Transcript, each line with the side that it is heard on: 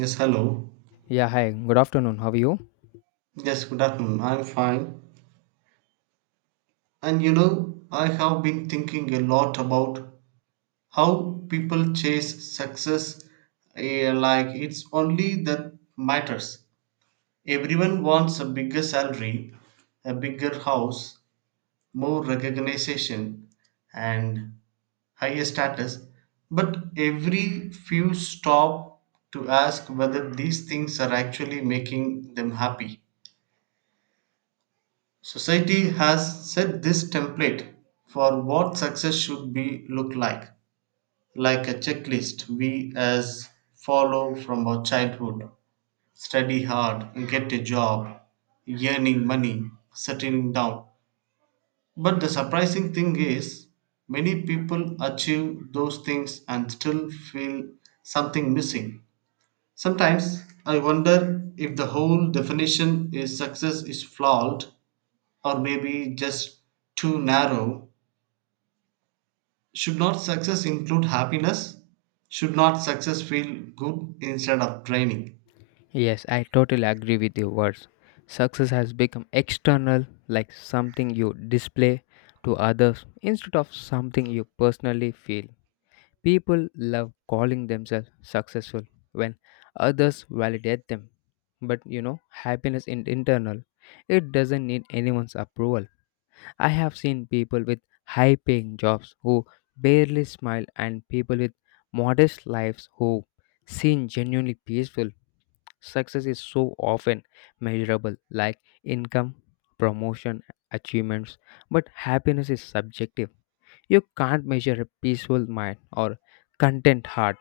right: Yes, hello.
left: Yeah, hi. Good afternoon. How are you?
right: Yes, good afternoon. I'm fine. And I have been thinking a lot about how people chase success like it's only that matters. Everyone wants a bigger salary, a bigger house, more recognition, and higher status. But every few stop to ask whether these things are actually making them happy. Society has set this template for what success should be look like a checklist we as follow from our childhood. Study hard, get a job, earning money, settling down. But the surprising thing is many people achieve those things and still feel something missing. Sometimes I wonder if the whole definition is success is flawed or maybe just too narrow. Should not success include happiness? Should not success feel good instead of draining?
left: Yes, I totally agree with your words. Success has become external, like something you display to others instead of something you personally feel. People love calling themselves successful when others validate them. But you know, happiness is internal. It doesn't need anyone's approval. I have seen people with high paying jobs who barely smile and people with modest lives who seem genuinely peaceful. Success is so often measurable, like income, promotion, achievements, but happiness is subjective. You can't measure a peaceful mind or content heart.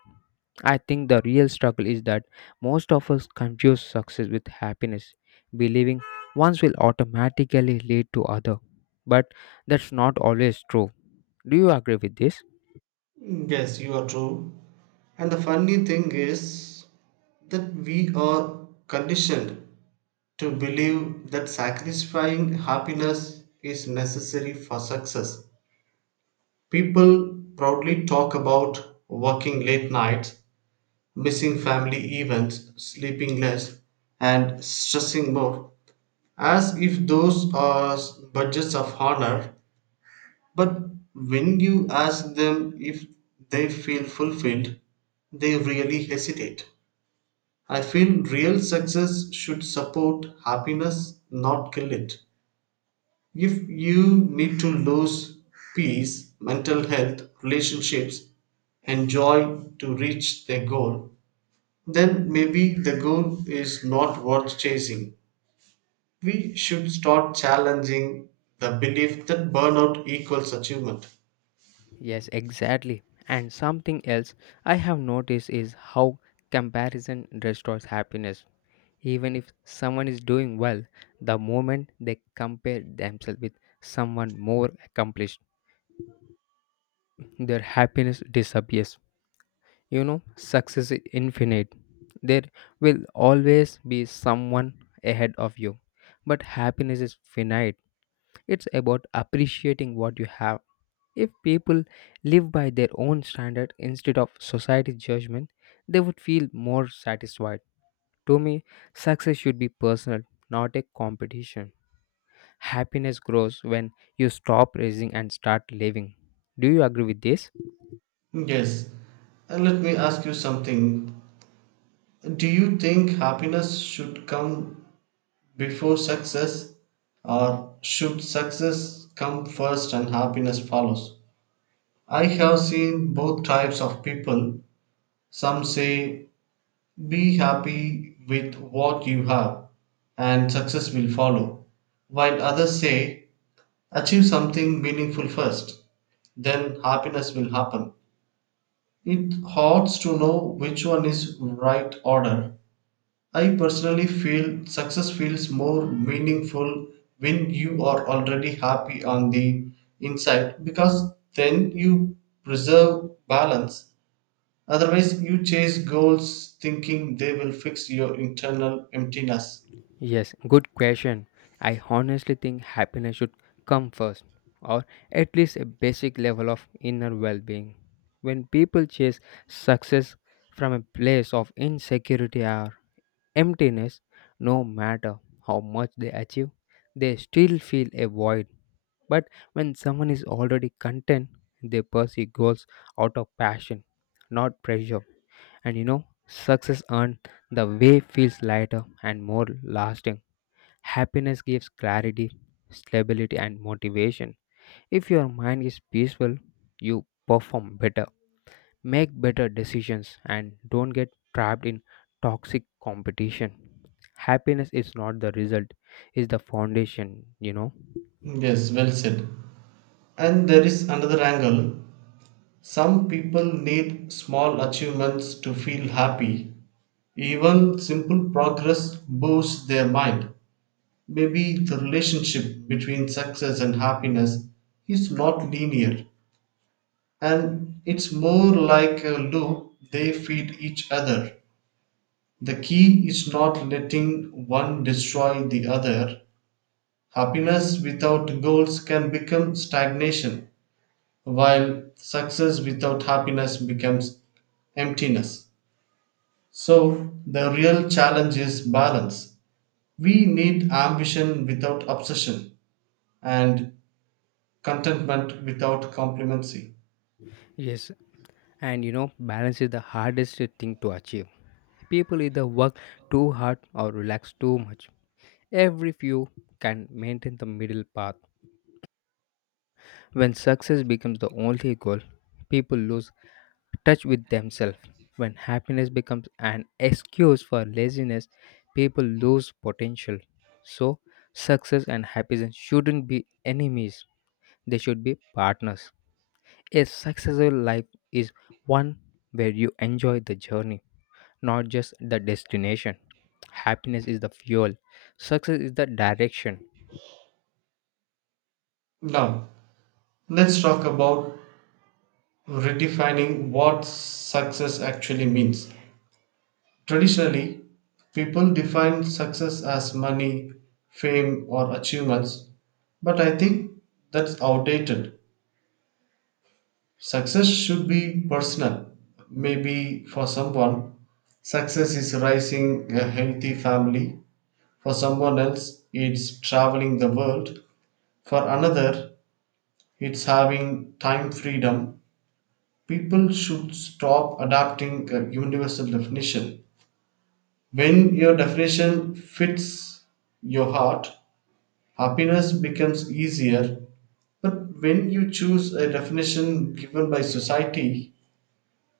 left: I think the real struggle is that most of us confuse success with happiness, believing ones will automatically lead to other. But that's not always true. Do you agree with this?
right: Yes, you are true. And the funny thing is that we are conditioned to believe that sacrificing happiness is necessary for success. People proudly talk about working late nights, missing family events, sleeping less, and stressing more as if those are budgets of honor. But when you ask them if they feel fulfilled, they really hesitate. I feel real success should support happiness, not kill it. If you need to lose peace, mental health, relationships, and joy to reach their goal, then maybe the goal is not worth chasing. We should start challenging the belief that burnout equals achievement.
left: Yes, exactly. And something else I have noticed is how comparison destroys happiness. Even if someone is doing well, the moment they compare themselves with someone more accomplished, their happiness disappears. You know, success is infinite. There will always be someone ahead of you, but happiness is finite. It's about appreciating what you have. If people live by their own standard instead of society's judgment, they would feel more satisfied. To me, success should be personal, not a competition. Happiness grows when you stop racing and start living. Do you agree with this?
right: Yes. And let me ask you something. Do you think happiness should come before success or should success come first and happiness follows? I have seen both types of people. Some say be happy with what you have and success will follow, while others say achieve something meaningful first. Then happiness will happen. It hurts to know which one is right order. I personally feel success feels more meaningful when you are already happy on the inside because then you preserve balance. Otherwise, you chase goals thinking they will fix your internal emptiness.
left: Yes, good question. I honestly think happiness should come first, or at least a basic level of inner well being. When people chase success from a place of insecurity or emptiness, no matter how much they achieve, they still feel a void. But when someone is already content, they pursue goals out of passion, not pressure. And you know, success earned the way feels lighter and more lasting. Happiness gives clarity, stability, and motivation. If your mind is peaceful, you perform better. Make better decisions and don't get trapped in toxic competition. Happiness is not the result, it's the foundation,
right: Yes, well said. And there is another angle. Some people need small achievements to feel happy. Even simple progress boosts their mind. Maybe the relationship between success and happiness is not linear, and it's more like a loop, they feed each other. The key is not letting one destroy the other. Happiness without goals can become stagnation, while success without happiness becomes emptiness. So, the real challenge is balance. We need ambition without obsession and contentment without complacency.
left: Yes, and you know, balance is the hardest thing to achieve. People either work too hard or relax too much. Every few can maintain the middle path. When success becomes the only goal, people lose touch with themselves. When happiness becomes an excuse for laziness, people lose potential. So, success and happiness shouldn't be enemies, they should be partners. A successful life is one where you enjoy the journey, not just the destination. Happiness is the fuel, success is the direction.
right: Now, let's talk about redefining what success actually means. Traditionally, people define success as money, fame, or achievements, but I think that's outdated. Success should be personal. Maybe for someone, success is raising a healthy family. For someone else, it's traveling the world. For another, it's having time freedom. People should stop adapting a universal definition. When your definition fits your heart, happiness becomes easier. But when you choose a definition given by society,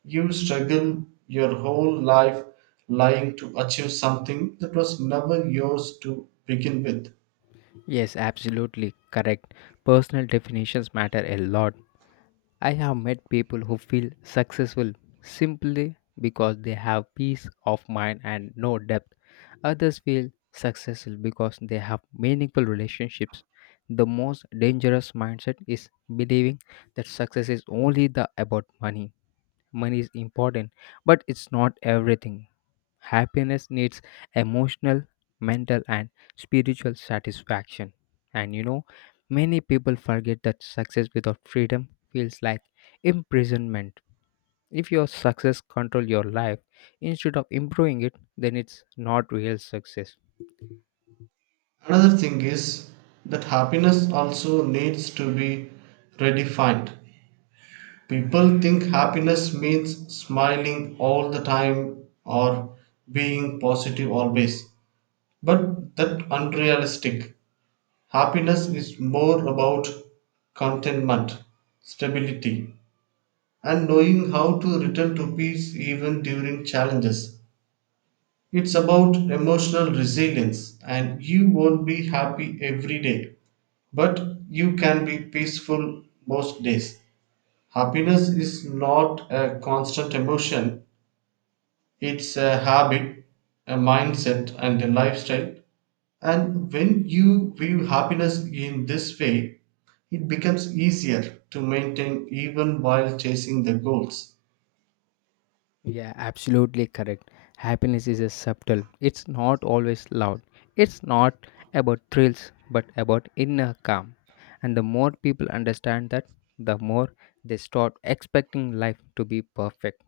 right: you struggle your whole life lying to achieve something that was never yours to begin with.
left: Yes, absolutely correct. Personal definitions matter a lot. I have met people who feel successful simply because they have peace of mind and no debt. Others feel successful because they have meaningful relationships. The most dangerous mindset is believing that success is only the about money. Money is important, but it's not everything. Happiness needs emotional, mental, and spiritual satisfaction. And you know, many people forget that success without freedom feels like imprisonment. If your success control your life instead of improving it, then it's not real success.
right: Another thing is that happiness also needs to be redefined. People think happiness means smiling all the time or being positive always. But that unrealistic. Happiness is more about contentment, stability, and knowing how to return to peace even during challenges. It's about emotional resilience, and you won't be happy every day, but you can be peaceful most days. Happiness is not a constant emotion, it's a habit, a mindset, and a lifestyle. And when you view happiness in this way, it becomes easier to maintain even while chasing the goals.
left: Yeah, absolutely correct. Happiness is a subtle. It's not always loud. It's not about thrills, but about inner calm. And the more people understand that, the more they stop expecting life to be perfect.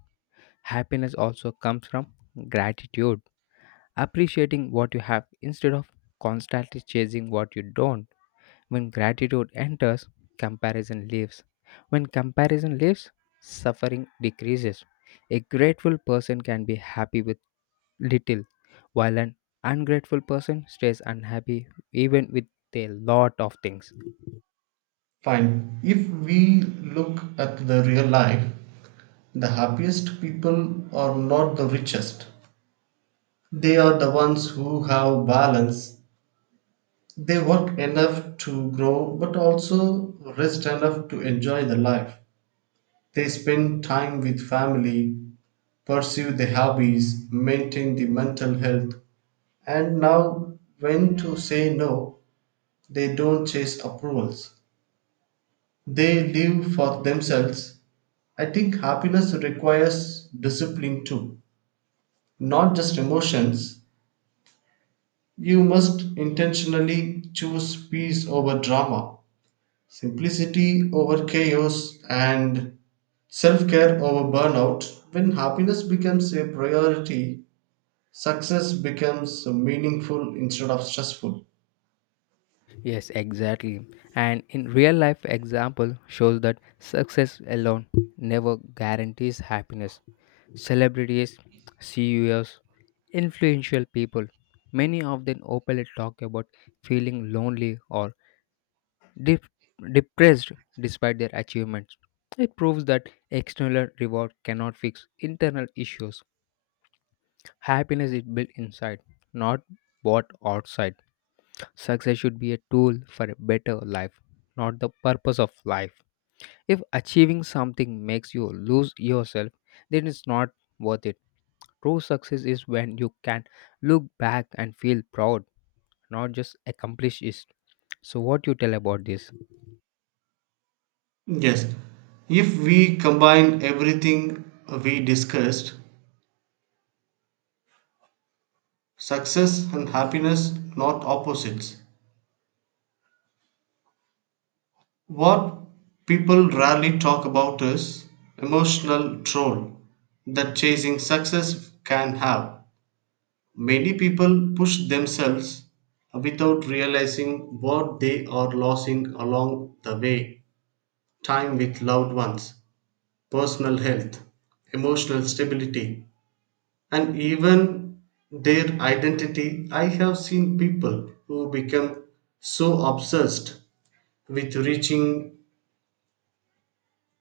left: Happiness also comes from gratitude, appreciating what you have instead of constantly chasing what you don't. When gratitude enters, comparison leaves. When comparison leaves, suffering decreases. A grateful person can be happy with little, while an ungrateful person stays unhappy even with a lot of things.
right: Fine. If we look at the real life, the happiest people are not the richest. They are the ones who have balance. They work enough to grow but also rest enough to enjoy the life. They spend time with family, pursue their hobbies, maintain the mental health, and know when to say no. They don't chase approvals. They live for themselves. I think happiness requires discipline too, not just emotions. You must intentionally choose peace over drama, simplicity over chaos, and self care over burnout. When happiness becomes a priority, success becomes meaningful instead of stressful.
left: Yes, exactly. And in real life example shows that success alone never guarantees happiness. Celebrities, CEOs, influential people, many of them openly talk about feeling lonely or dep- depressed despite their achievements. It proves that external reward cannot fix internal issues. Happiness is built inside, not bought outside. Success should be a tool for a better life, not the purpose of life. If achieving something makes you lose yourself, then it's not worth it. True success is when you can look back and feel proud, not just accomplish it. So what you tell about this?
right: Yes, if we combine everything we discussed, success and happiness, not opposites. What people rarely talk about is emotional toll that chasing success can have. Many people push themselves without realizing what they are losing along the way: time with loved ones, personal health, emotional stability, and even their identity. I have seen people who become so obsessed with reaching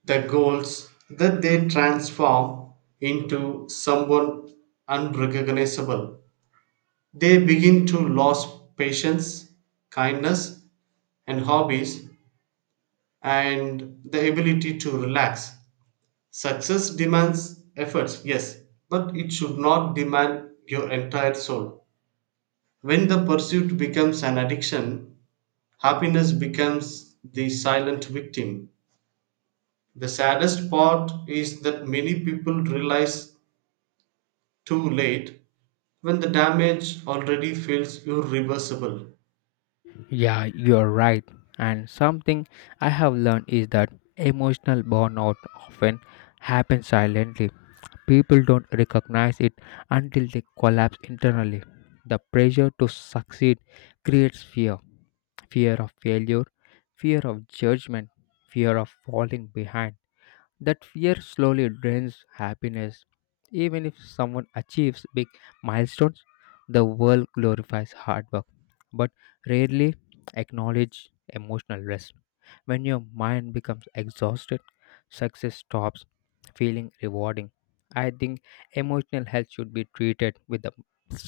right: the goals that they transform into someone unrecognizable. They begin to lose patience, kindness, and hobbies, and the ability to relax. Success demands efforts, yes, but it should not demand your entire soul. When the pursuit becomes an addiction, happiness becomes the silent victim. The saddest part is that many people realize too late when the damage already feels irreversible.
left: Yeah, you're right. And something I have learned is that emotional burnout often happens silently. People don't recognize it until they collapse internally. The pressure to succeed creates fear, fear of failure, fear of judgment, fear of falling behind. That fear slowly drains happiness. Even if someone achieves big milestones, the world glorifies hard work, but rarely acknowledge emotional rest. When your mind becomes exhausted, success stops feeling rewarding. I think emotional health should be treated with the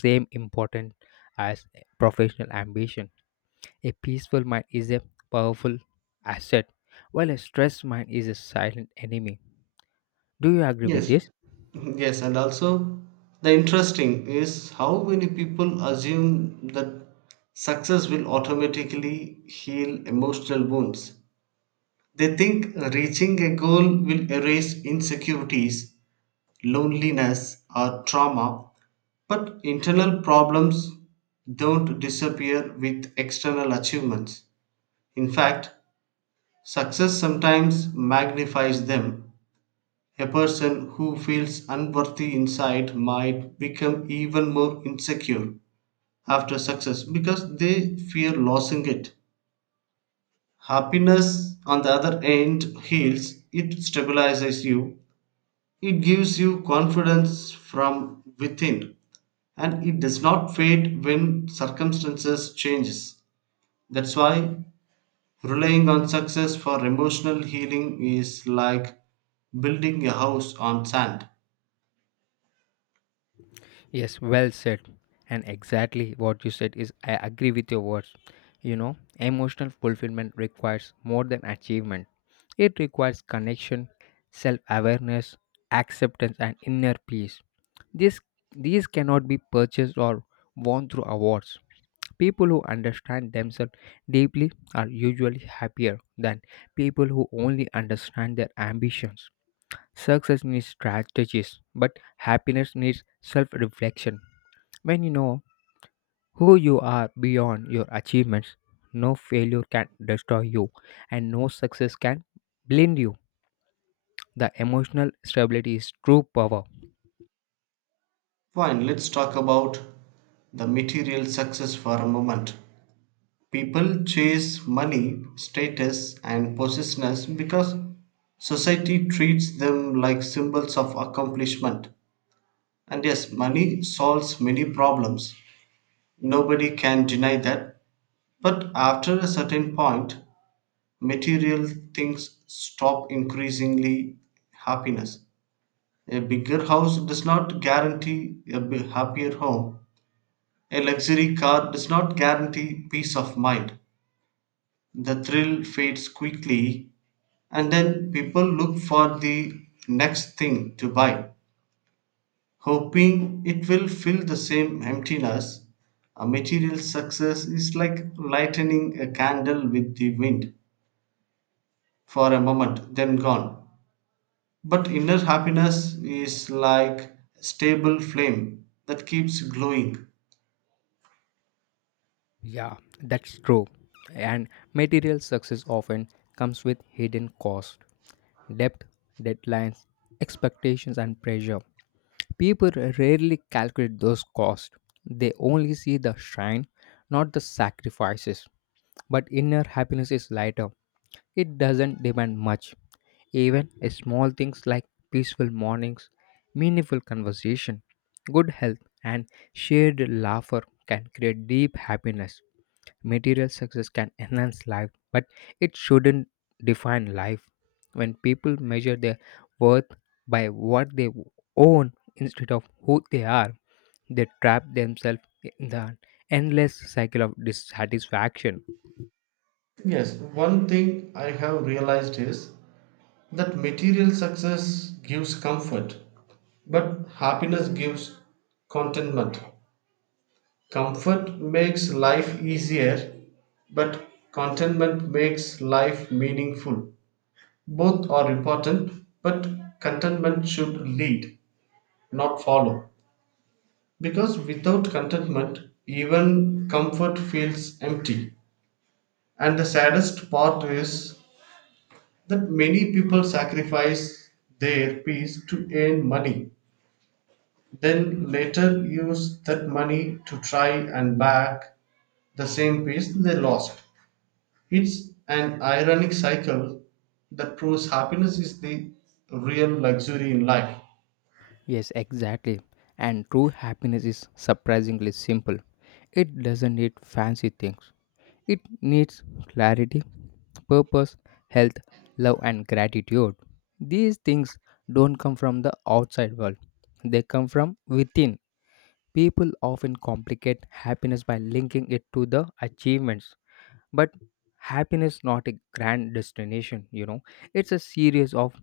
left: same importance as professional ambition. A peaceful mind is a powerful asset, while a stressed mind is a silent enemy. Do you agree with
right: Yes,
left: this?
right: yes, and also the interesting is how many people assume that success will automatically heal emotional wounds. They think reaching a goal will erase insecurities, loneliness, or trauma, but internal problems don't disappear with external achievements. In fact, success sometimes magnifies them. A person who feels unworthy inside might become even more insecure after success because they fear losing it. Happiness, on the other hand, heals, it stabilizes you, it gives you confidence from within, and it does not fade when circumstances changes. That's why relying on success for emotional healing is like building a house on sand.
left: Yes, well said. And exactly what you said is I agree with your words. You know, emotional fulfillment requires more than achievement. It requires connection, self-awareness, acceptance and inner peace. This these cannot be purchased or won through awards. People who understand themselves deeply are usually happier than people who only understand their ambitions. Success needs strategies, but happiness needs self reflection. When you know who you are beyond your achievements, no failure can destroy you and no success can blind you. The emotional stability is true power.
right: Fine, let's talk about the material success for a moment. People chase money, status, and possessiveness because society treats them like symbols of accomplishment. And yes, money solves many problems. Nobody can deny that. But after a certain point, material things stop increasingly happiness. A bigger house does not guarantee a happier home. A luxury car does not guarantee peace of mind. The thrill fades quickly, and then people look for the next thing to buy, hoping it will fill the same emptiness. A material success is like lightening a candle with the wind for a moment, then gone. But inner happiness is like a stable flame that keeps glowing.
left: Yeah, that's true. And material success often comes with hidden costs, debt, deadlines, expectations, and pressure. People rarely calculate those costs. They only see the shine, not the sacrifices. But inner happiness is lighter. It doesn't demand much. Even small things like peaceful mornings, meaningful conversation, good health, and shared laughter can create deep happiness. Material success can enhance life, but it shouldn't define life. When people measure their worth by what they own instead of who they are, they trap themselves in the endless cycle of dissatisfaction.
right: Yes, one thing I have realized is that material success gives comfort, but happiness gives contentment. Comfort makes life easier, but contentment makes life meaningful. Both are important, but contentment should lead, not follow. Because without contentment, even comfort feels empty. And the saddest part is that many people sacrifice their peace to earn money, then later use that money to try and back the same peace they lost. It's an ironic cycle that proves happiness is the real luxury in life.
left: Yes, exactly. And true happiness is surprisingly simple. It doesn't need fancy things. It needs clarity, purpose, health, love, and gratitude. These things don't come from the outside world, they come from within. People often complicate happiness by linking it to the achievements, but happiness not a grand destination, you know, it's a series of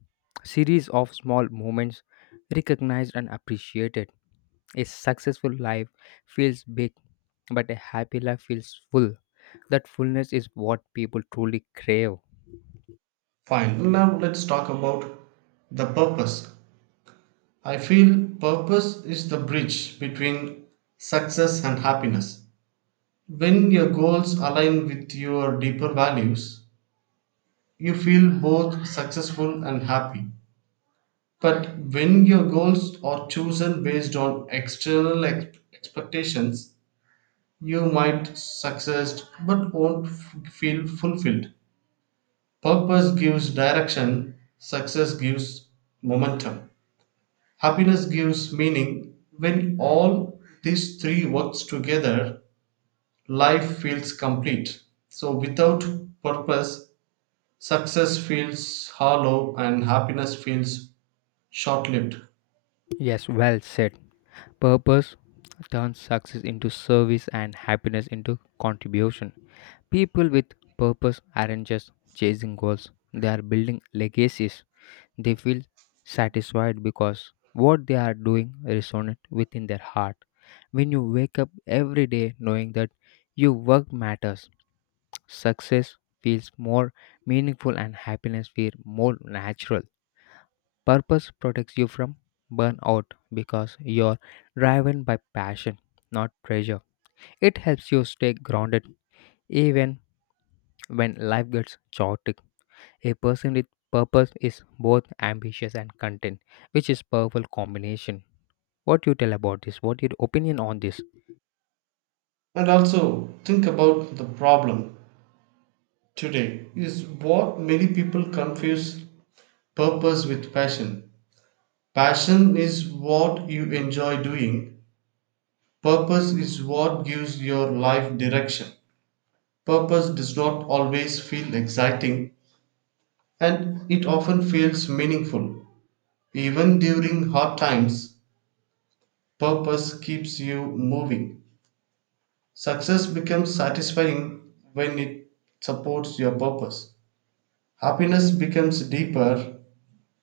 left: small moments recognized and appreciated. A successful life feels big, but a happy life feels full. That fullness is what people truly crave.
right: Fine, now let's talk about the purpose. I feel purpose is the bridge between success and happiness. When your goals align with your deeper values, you feel both successful and happy. But when your goals are chosen based on external expectations, you might succeed but won't feel fulfilled. Purpose gives direction, success gives momentum. Happiness gives meaning. When all these three works together, life feels complete. So without purpose, success feels hollow and happiness feels short-lived.
left: Yes, well said. Purpose turns success into service and happiness into contribution. People with purpose aren't just chasing goals, they are building legacies. They feel satisfied because what they are doing resonates within their heart. When you wake up every day knowing that your work matters, success feels more meaningful and happiness feels more natural. Purpose protects you from burnout because you're driven by passion, not pressure. It helps you stay grounded even when life gets chaotic. A person with purpose is both ambitious and content, which is powerful combination. What you tell about this? What your opinion on this?
right: And also think about the problem today is what many people confuse purpose with passion. Passion is what you enjoy doing. Purpose is what gives your life direction. Purpose does not always feel exciting and it often feels meaningful. Even during hard times, purpose keeps you moving. Success becomes satisfying when it supports your purpose. Happiness becomes deeper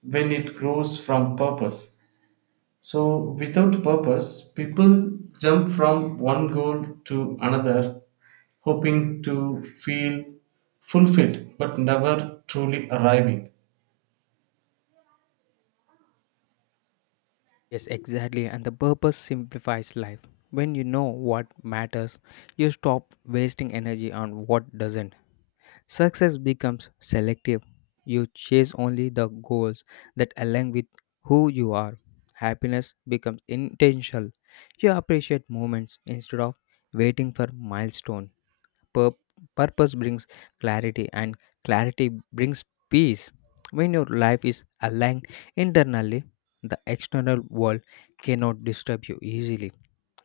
right: when it grows from purpose. So, without purpose, people jump from one goal to another, hoping to feel fulfilled but never truly arriving.
left: Yes, exactly. And the purpose simplifies life. When you know what matters, you stop wasting energy on what doesn't. Success becomes selective. You chase only the goals that align with who you are. Happiness becomes intentional. You appreciate moments instead of waiting for milestones. Pur- Purpose brings clarity, and clarity brings peace. When your life is aligned internally, the external world cannot disturb you easily.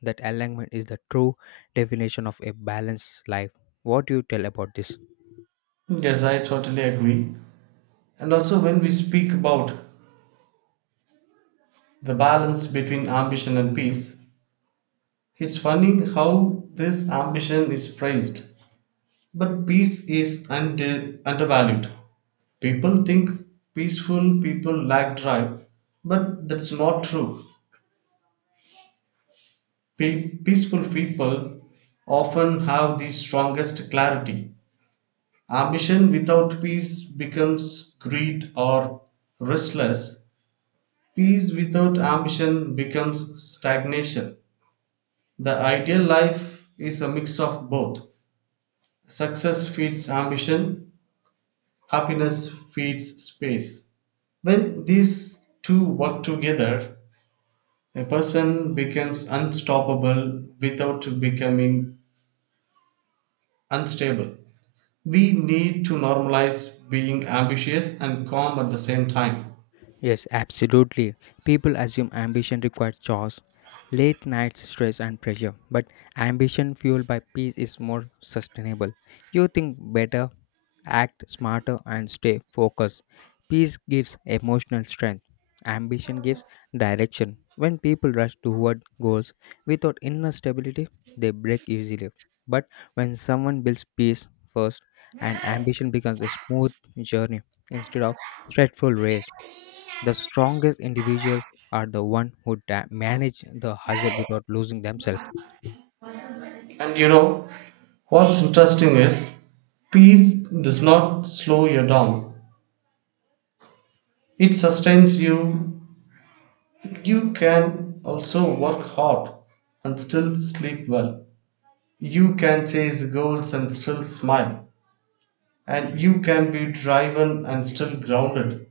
left: That alignment is the true definition of a balanced life. What do you tell about this?
right: Yes, I totally agree. And also, when we speak about the balance between ambition and peace, it's funny how this ambition is praised, but peace is undervalued. People think peaceful people lack drive, but that's not true. Peaceful people often have the strongest clarity. Ambition without peace becomes greed or restless. Peace without ambition becomes stagnation. The ideal life is a mix of both. Success feeds ambition, happiness feeds space. When these two work together, a person becomes unstoppable without becoming unstable. We need to normalize being ambitious and calm at the same time.
left: Yes, absolutely. People assume ambition requires chores, late nights, stress, and pressure. But ambition fueled by peace is more sustainable. You think better. Act smarter and stay focused. Peace gives emotional strength. Ambition gives direction. When people rush toward goals without inner stability, they break easily. But when someone builds peace first, and ambition becomes a smooth journey instead of stressful race. The strongest individuals are the one who manage the hustle without losing themselves.
right: And what's interesting is peace does not slow you down. It sustains you. You can also work hard and still sleep well. You can chase goals and still smile. And you can be driven and still grounded.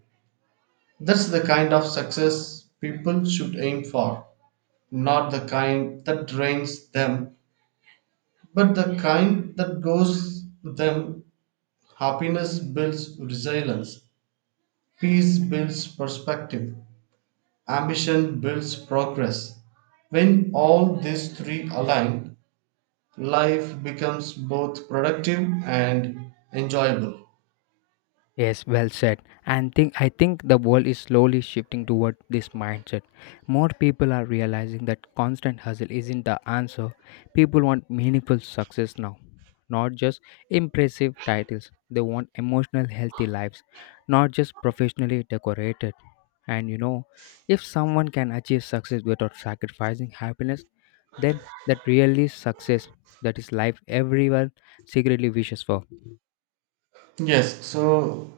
right: That's the kind of success people should aim for. Not the kind that drains them, but the kind that goes them. Happiness builds resilience, peace builds perspective. Ambition builds progress. When all these three align, life becomes both productive and enjoyable.
left: Yes, well said. And think I think the world is slowly shifting toward this mindset. More people are realizing that constant hustle isn't the answer. People want meaningful success now, not just impressive titles. They want emotional healthy lives, not just professionally decorated. And you know, if someone can achieve success without sacrificing happiness, then that really is success. That is life everyone secretly wishes for.
right: Yes, so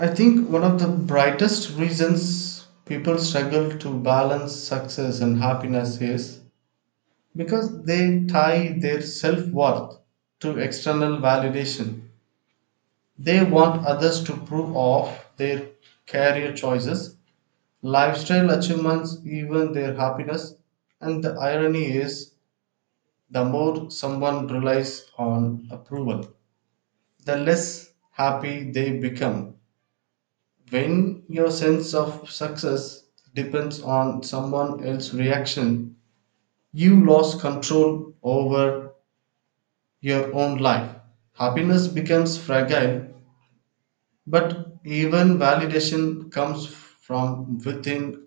right: I think one of the brightest reasons people struggle to balance success and happiness is because they tie their self worth to external validation. They want others to prove off their career choices, lifestyle achievements, even their happiness, and the irony is the more someone relies on approval, the less happy they become. When your sense of success depends on someone else's reaction, you lose control over your own life. Happiness becomes fragile, but even validation comes from within.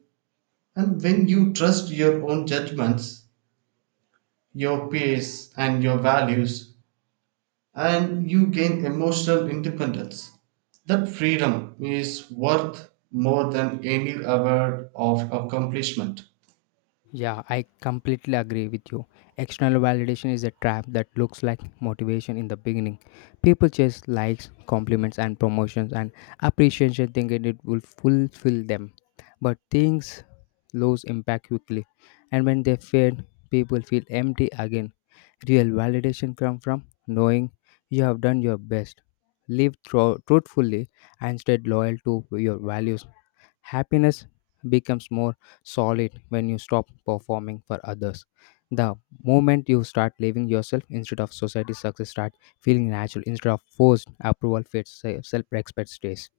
right: And when you trust your own judgments, your pace and your values, and you gain emotional independence. That freedom is worth more than any award of accomplishment.
left: Yeah, I completely agree with you. External validation is a trap that looks like motivation in the beginning. People chase likes, compliments, and promotions and appreciation thinking it will fulfill them. But things lose impact quickly, and when they fade, people feel empty again. Real validation comes from knowing you have done your best, lived truthfully, and stayed loyal to your values. Happiness becomes more solid when you stop performing for others. The moment you start living yourself instead of society's success, start feeling natural instead of forced approval fits self respect stays.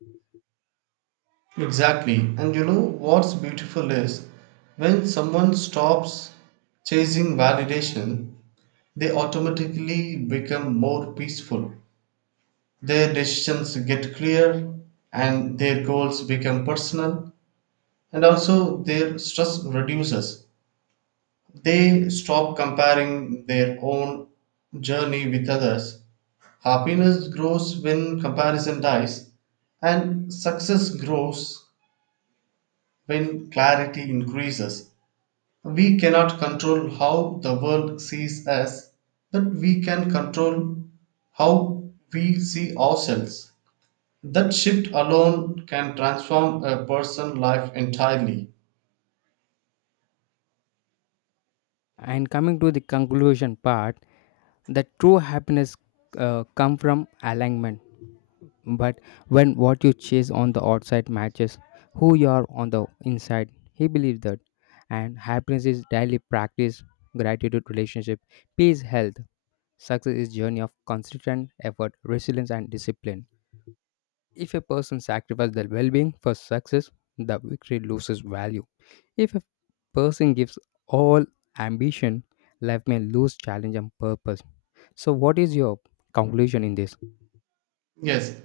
right: Exactly. And you know what's beautiful is when someone stops chasing validation, they automatically become more peaceful. Their decisions get clear and their goals become personal, and also their stress reduces. They stop comparing their own journey with others. Happiness grows when comparison dies, and success grows when clarity increases. We cannot control how the world sees us, but we can control how we see ourselves. That shift alone can transform a person's life entirely.
left: And coming to the conclusion part, the true happiness come from alignment. But when what you chase on the outside matches who you are on the inside, he believes that. And happiness is daily practice, gratitude, relationship, peace, health. Success is a journey of consistent effort, resilience, and discipline. If a person sacrifices their well-being for success, the victory loses value. If a person gives all ambition, life may lose challenge and purpose. So, what is your conclusion in this?
right: Yes,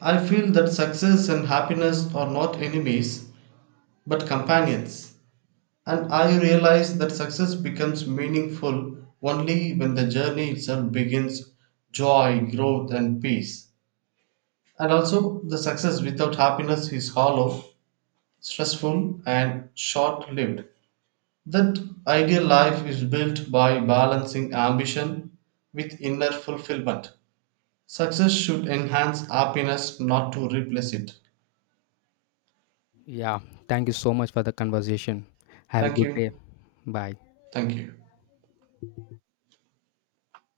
right: I feel that success and happiness are not enemies, but companions. And I realize that success becomes meaningful only when the journey itself begins joy, growth, and peace. And also, the success without happiness is hollow, stressful, and short lived. That ideal life is built by balancing ambition with inner fulfillment. Success should enhance happiness, not to replace it.
left: Yeah, thank you so much for the conversation. Have a
right: Thank
left: good day.
right: you.
left: Bye.
right: Thank you.